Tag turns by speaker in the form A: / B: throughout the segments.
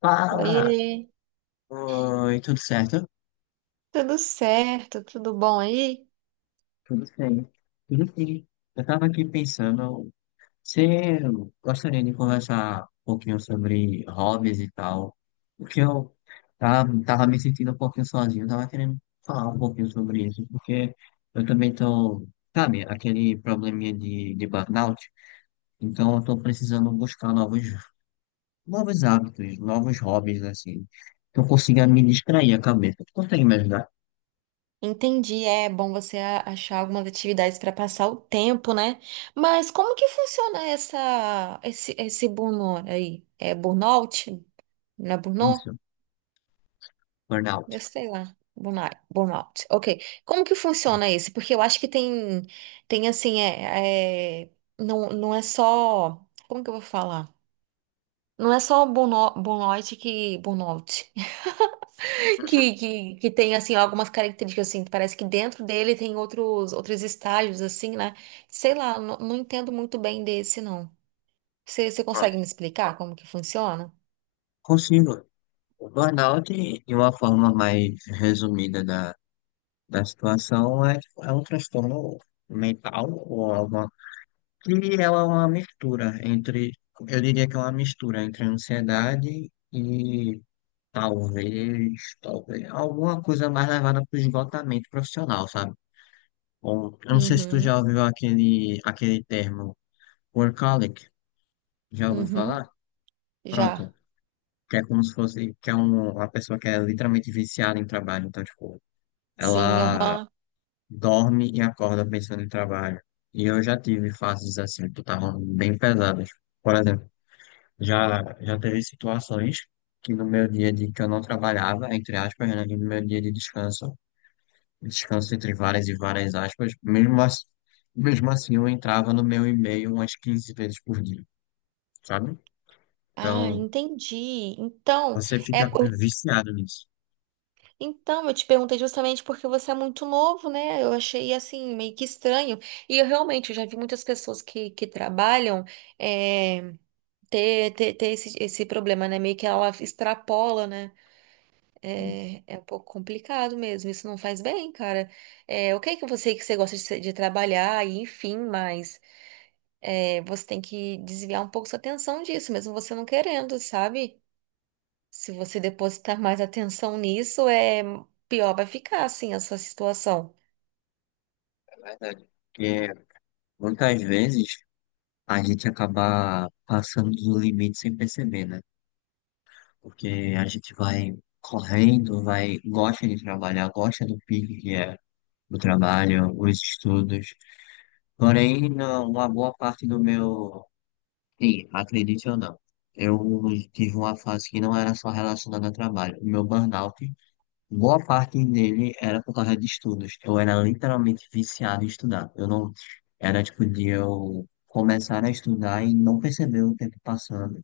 A: Fala!
B: Oiê,
A: Oi, tudo certo?
B: tudo certo? Tudo bom aí?
A: Tudo bem. Tudo sim. Eu estava aqui pensando, você gostaria de conversar um pouquinho sobre hobbies e tal? Porque eu tava me sentindo um pouquinho sozinho, tava querendo falar um pouquinho sobre isso, porque eu também tô, sabe, aquele probleminha de burnout, então eu tô precisando buscar novos, novos hábitos, novos hobbies, assim, que eu consiga me distrair a cabeça. Tu consegue me ajudar?
B: Entendi, é bom você achar algumas atividades para passar o tempo, né? Mas como que funciona essa esse esse burnout aí? É burnout? Não é burnout?
A: Isso, burnout.
B: Eu sei lá. Burnout, burnout. Ok. Como que funciona isso? Porque eu acho que tem assim não, não é só como que eu vou falar? Não é só burnout, burnout que burnout.
A: Uhum.
B: Que tem, assim, algumas características, assim, parece que dentro dele tem outros, outros estágios, assim, né? Sei lá, não, não entendo muito bem desse, não. Você
A: Concordo.
B: consegue me explicar como que funciona?
A: Consigo. O burnout, de uma forma mais resumida da situação, é, tipo, é um transtorno mental ou alguma, que ela é uma mistura entre, eu diria que é uma mistura entre ansiedade e talvez, talvez alguma coisa mais levada para o esgotamento profissional, sabe? Bom, eu não sei se tu
B: Uhum,
A: já ouviu aquele termo workaholic, já ouviu
B: uhum,
A: falar?
B: já.
A: Pronto, que é como se fosse, que é uma pessoa que é literalmente viciada em trabalho, então, tipo,
B: Sim,
A: ela
B: aham.
A: dorme e acorda pensando em trabalho. E eu já tive fases assim, que estavam bem pesadas. Por exemplo, já teve situações que no meu dia de que eu não trabalhava, entre aspas, né, e no meu dia de descanso, descanso entre várias e várias aspas, mesmo assim eu entrava no meu e-mail umas 15 vezes por dia, sabe?
B: Ah,
A: Então,
B: entendi. Então,
A: você
B: é,
A: fica
B: eu-
A: viciado nisso.
B: então eu te perguntei justamente porque você é muito novo, né? Eu achei assim meio que estranho. E eu realmente eu já vi muitas pessoas que trabalham eh, ter esse, esse problema, né? Meio que ela extrapola, né? É, é um pouco complicado mesmo. Isso não faz bem, cara. É, ok que você gosta de, de trabalhar e enfim, mas é, você tem que desviar um pouco sua atenção disso, mesmo você não querendo, sabe? Se você depositar mais atenção nisso, é pior vai ficar, assim, a sua situação.
A: É verdade. Porque muitas vezes a gente acaba passando do limite sem perceber, né? Porque a gente vai correndo, vai, gosta de trabalhar, gosta do pique que é o trabalho, os estudos. Porém, uma boa parte do meu. Sim, acredite ou não, eu tive uma fase que não era só relacionada a trabalho. O meu burnout, boa parte dele era por causa de estudos. Eu era literalmente viciado em estudar. Eu não era tipo de eu começar a estudar e não perceber o tempo passando.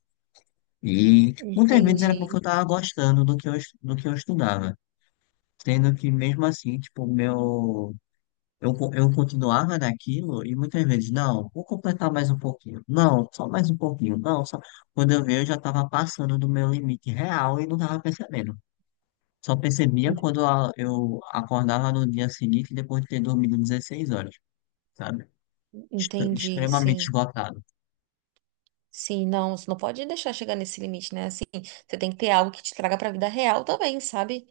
A: E tipo, muitas vezes era
B: Entendi,
A: porque eu tava gostando do que do que eu estudava. Sendo que mesmo assim, tipo, o meu eu, co- eu continuava naquilo e muitas vezes, não, vou completar mais um pouquinho. Não, só mais um pouquinho. Não, só. Quando eu vi, eu já estava passando do meu limite real e não estava percebendo. Só percebia
B: en-
A: quando eu acordava no dia seguinte, depois de ter dormido 16 horas, sabe? Estou
B: entendi,
A: extremamente
B: sim.
A: esgotado.
B: Sim, não, você não pode deixar chegar nesse limite, né? Assim, você tem que ter algo que te traga pra vida real também, sabe?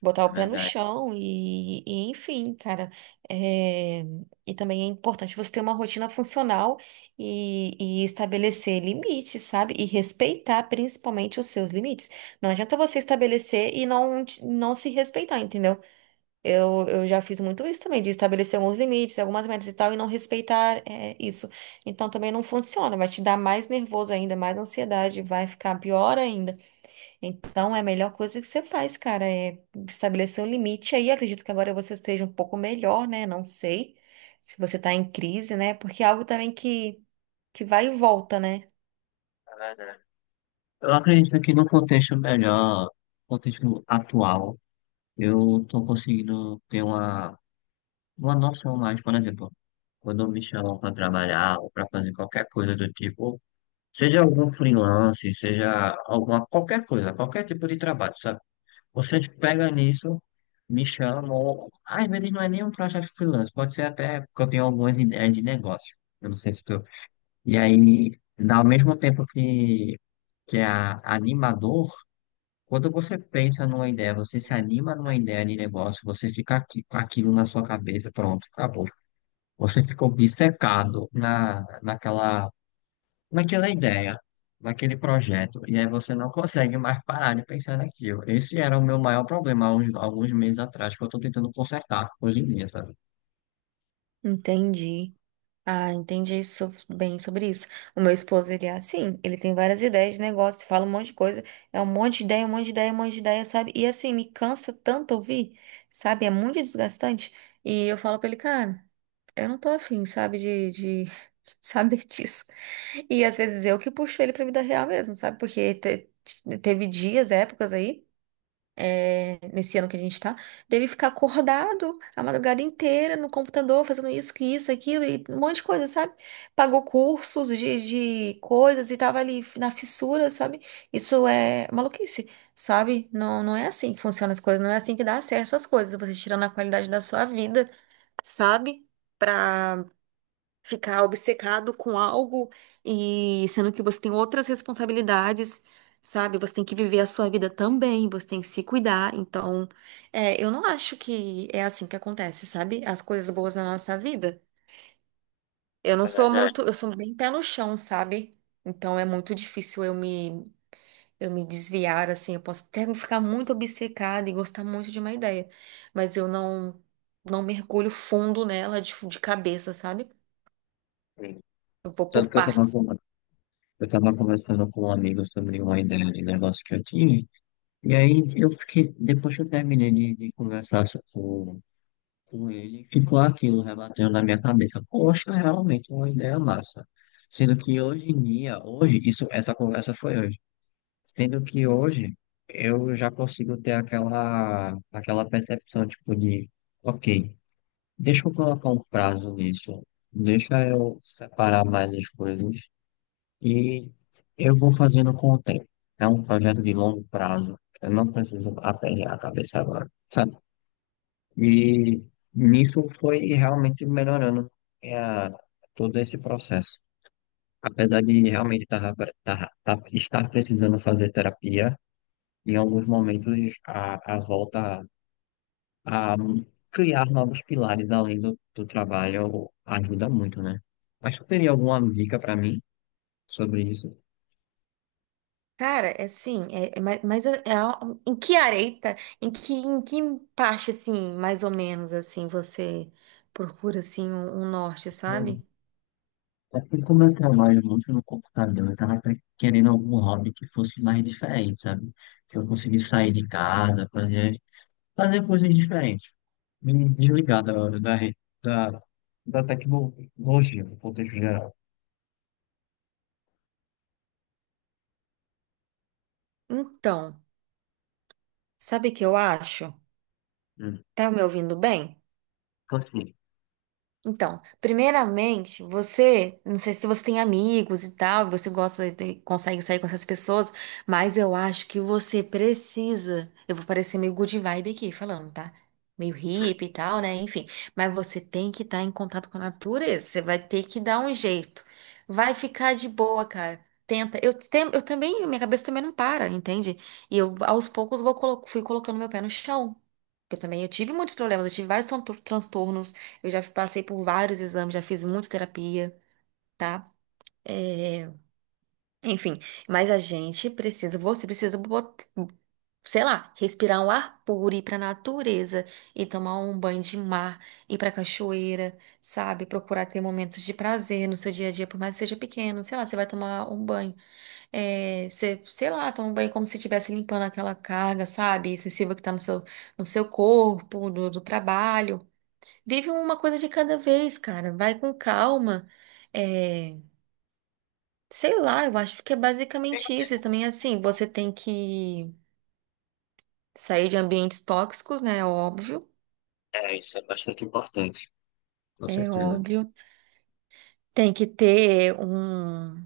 B: Botar
A: É
B: o pé no
A: verdade,
B: chão e enfim, cara. É, e também é importante você ter uma rotina funcional e estabelecer limites, sabe? E respeitar principalmente os seus limites. Não adianta você estabelecer e não, não se respeitar, entendeu? Eu já fiz muito isso também, de estabelecer alguns limites, algumas metas e tal, e não respeitar, é, isso. Então também não funciona, vai te dar mais nervoso ainda, mais ansiedade, vai ficar pior ainda. Então, é a melhor coisa que você faz, cara, é estabelecer um limite aí. Acredito que agora você esteja um pouco melhor, né? Não sei se você tá em crise, né? Porque é algo também que vai e volta, né?
A: é verdade. Eu acredito que no contexto melhor, contexto atual, eu estou conseguindo ter uma. Uma noção mais, por exemplo, quando me chamam para trabalhar ou para fazer qualquer coisa do tipo, seja algum freelance, seja alguma qualquer coisa, qualquer tipo de trabalho, sabe? Vocês pegam nisso, me chamam, às vezes não é nem um projeto freelance, pode ser até porque eu tenho algumas ideias de negócio. Eu não sei se tu. E aí, ao mesmo tempo que animador, quando você pensa numa ideia, você se anima numa ideia de negócio, você fica aqui, com aquilo na sua cabeça, pronto, acabou. Você ficou obcecado na, naquela, naquela ideia, naquele projeto, e aí você não consegue mais parar de pensar naquilo. Esse era o meu maior problema há uns, alguns meses atrás, que eu estou tentando consertar hoje em dia, sabe?
B: Entendi. Ah, entendi bem sobre isso. O meu esposo, ele é assim, ele tem várias ideias de negócio, fala um monte de coisa, é um monte de ideia, um monte de ideia, um monte de ideia, sabe? E assim, me cansa tanto ouvir, sabe? É muito desgastante. E eu falo pra ele, cara, eu não tô afim, sabe, de saber disso. E às vezes eu que puxo ele pra vida real mesmo, sabe? Porque teve dias, épocas aí, é, nesse ano que a gente tá, dele ficar acordado a madrugada inteira no computador, fazendo isso, que isso, aquilo, e um monte de coisa, sabe? Pagou cursos de coisas e tava ali na fissura, sabe? Isso é maluquice, sabe? Não, não é assim que funcionam as coisas, não é assim que dá certo as coisas, você tirando a qualidade da sua vida, sabe? Pra ficar obcecado com algo e sendo que você tem outras responsabilidades, sabe? Você tem que viver a sua vida também, você tem que se cuidar. Então, é, eu não acho que é assim que acontece, sabe? As coisas boas na nossa vida. Eu não
A: É
B: sou
A: verdade.
B: muito, eu sou bem pé no chão, sabe? Então é muito difícil eu me desviar assim, eu posso até ficar muito obcecada e gostar muito de uma ideia, mas eu não mergulho fundo nela de cabeça, sabe?
A: Sim.
B: Eu vou por
A: Tanto que eu
B: partes.
A: estava eu tava conversando com um amigo sobre uma ideia de negócio que eu tinha, e aí eu fiquei, depois que eu terminei de com ele, ficou aquilo rebatendo na minha cabeça. Poxa, realmente uma ideia massa. Sendo que hoje em dia, hoje, isso, essa conversa foi hoje. Sendo que hoje eu já consigo ter aquela, aquela percepção, tipo, de, ok, deixa eu colocar um prazo nisso, deixa eu separar mais as coisas e eu vou fazendo com o tempo. É um projeto de longo prazo. Eu não preciso aperrear a cabeça agora. Sabe? E nisso foi realmente melhorando é, todo esse processo. Apesar de realmente tava, estar precisando fazer terapia, em alguns momentos a volta a criar novos pilares além do trabalho ajuda muito, né? Mas tu teria alguma dica para mim sobre isso?
B: Cara, é assim, é, é mais, mas em que areita, em que parte, assim, mais ou menos, assim, você procura, assim, um norte,
A: É,
B: sabe?
A: assim como eu trabalho muito no computador, eu estava querendo algum hobby que fosse mais diferente, sabe? Que eu conseguisse sair de casa, fazer coisas diferentes, me desligar da, da tecnologia, no contexto geral.
B: Então, sabe o que eu acho?
A: Hum.
B: Tá me ouvindo bem?
A: Continue.
B: Então, primeiramente, você, não sei se você tem amigos e tal, você gosta de, consegue sair com essas pessoas, mas eu acho que você precisa. Eu vou parecer meio good vibe aqui falando, tá? Meio hippie e tal, né? Enfim, mas você tem que estar em contato com a natureza, você vai ter que dar um jeito. Vai ficar de boa, cara. Tenta. Eu, eu também, minha cabeça também não para, entende? E eu, aos poucos, vou, fui colocando meu pé no chão. Eu também, eu tive muitos problemas, eu tive vários transtornos. Eu já passei por vários exames, já fiz muita terapia, tá? É, enfim, mas a gente precisa, você precisa, sei lá, respirar um ar puro, ir pra natureza e tomar um banho de mar, ir pra cachoeira, sabe? Procurar ter momentos de prazer no seu dia a dia, por mais que seja pequeno, sei lá, você vai tomar um banho, é, você, sei lá, toma um banho como se estivesse limpando aquela carga, sabe? Excessiva que tá no seu, no seu corpo, do trabalho. Vive uma coisa de cada vez, cara. Vai com calma. É, sei lá, eu acho que é basicamente isso. E também, assim, você tem que sair de ambientes tóxicos, né? É óbvio.
A: É, isso é bastante importante, com
B: É
A: certeza.
B: óbvio. Tem que ter um.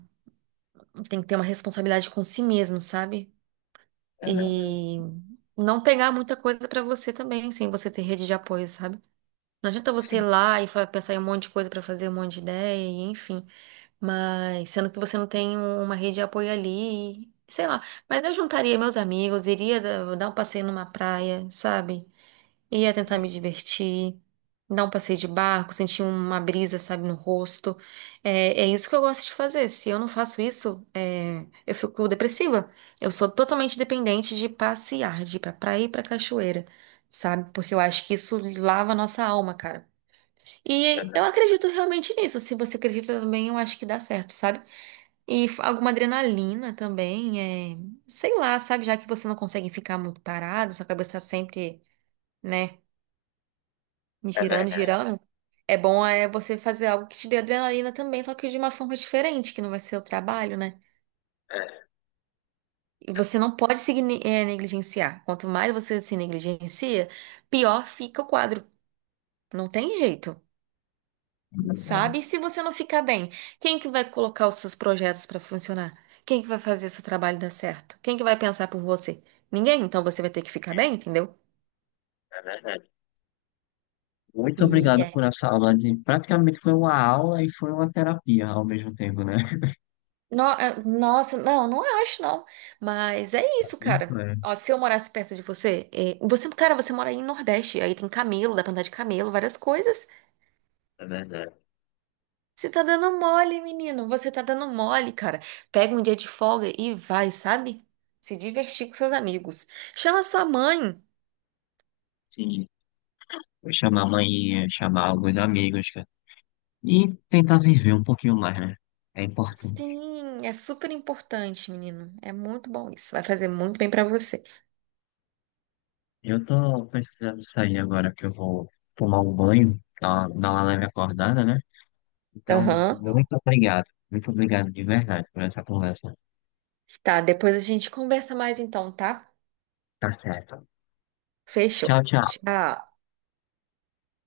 B: Tem que ter uma responsabilidade com si mesmo, sabe?
A: É verdade.
B: E não pegar muita coisa pra você também, sem você ter rede de apoio, sabe? Não adianta você ir
A: Sim,
B: lá e pensar em um monte de coisa pra fazer, um monte de ideia, e enfim. Mas sendo que você não tem uma rede de apoio ali, sei lá. Mas eu juntaria meus amigos, iria dar um passeio numa praia, sabe? Ia tentar me divertir, dar um passeio de barco, sentir uma brisa, sabe, no rosto. É, é isso que eu gosto de fazer. Se eu não faço isso, é, eu fico depressiva. Eu sou totalmente dependente de passear, de ir pra praia e pra cachoeira, sabe? Porque eu acho que isso lava a nossa alma, cara.
A: é
B: E eu
A: ver-
B: acredito realmente nisso. Se você acredita também, eu acho que dá certo, sabe? E alguma adrenalina também, é, sei lá, sabe? Já que você não consegue ficar muito parado, sua cabeça tá sempre, né,
A: é
B: girando,
A: verdade.
B: girando. É bom é você fazer algo que te dê adrenalina também, só que de uma forma diferente, que não vai ser o trabalho, né?
A: É.
B: E você não pode se negligenciar. Quanto mais você se negligencia, pior fica o quadro. Não tem jeito. Sabe? E se você não ficar bem, quem que vai colocar os seus projetos para funcionar? Quem que vai fazer seu trabalho dar certo? Quem que vai pensar por você? Ninguém, então você vai ter que ficar bem, entendeu?
A: É verdade. Muito
B: E
A: obrigado
B: é.
A: por essa aula de... Praticamente foi uma aula e foi uma terapia ao mesmo tempo, né?
B: É, nossa, não, não acho, não. Mas é
A: Pra
B: isso,
A: mim
B: cara.
A: foi.
B: Ó, se eu morasse perto de você, é, você, cara, você mora aí no Nordeste, aí tem camelo, dá pra andar de camelo, várias coisas.
A: É verdade.
B: Você tá dando mole, menino. Você tá dando mole, cara. Pega um dia de folga e vai, sabe? Se divertir com seus amigos. Chama sua mãe.
A: Sim. Vou chamar a mãe, chamar alguns amigos, cara. E tentar viver um pouquinho mais, né? É importante.
B: Sim, é super importante, menino. É muito bom isso. Vai fazer muito bem pra você.
A: Eu tô precisando sair agora que eu vou tomar um banho, tá? Dar uma leve acordada, né? Então,
B: Aham.
A: muito obrigado. Muito obrigado de verdade por essa conversa.
B: Tá, depois a gente conversa mais então, tá?
A: Tá certo.
B: Fechou.
A: Tchau, tchau.
B: Tchau.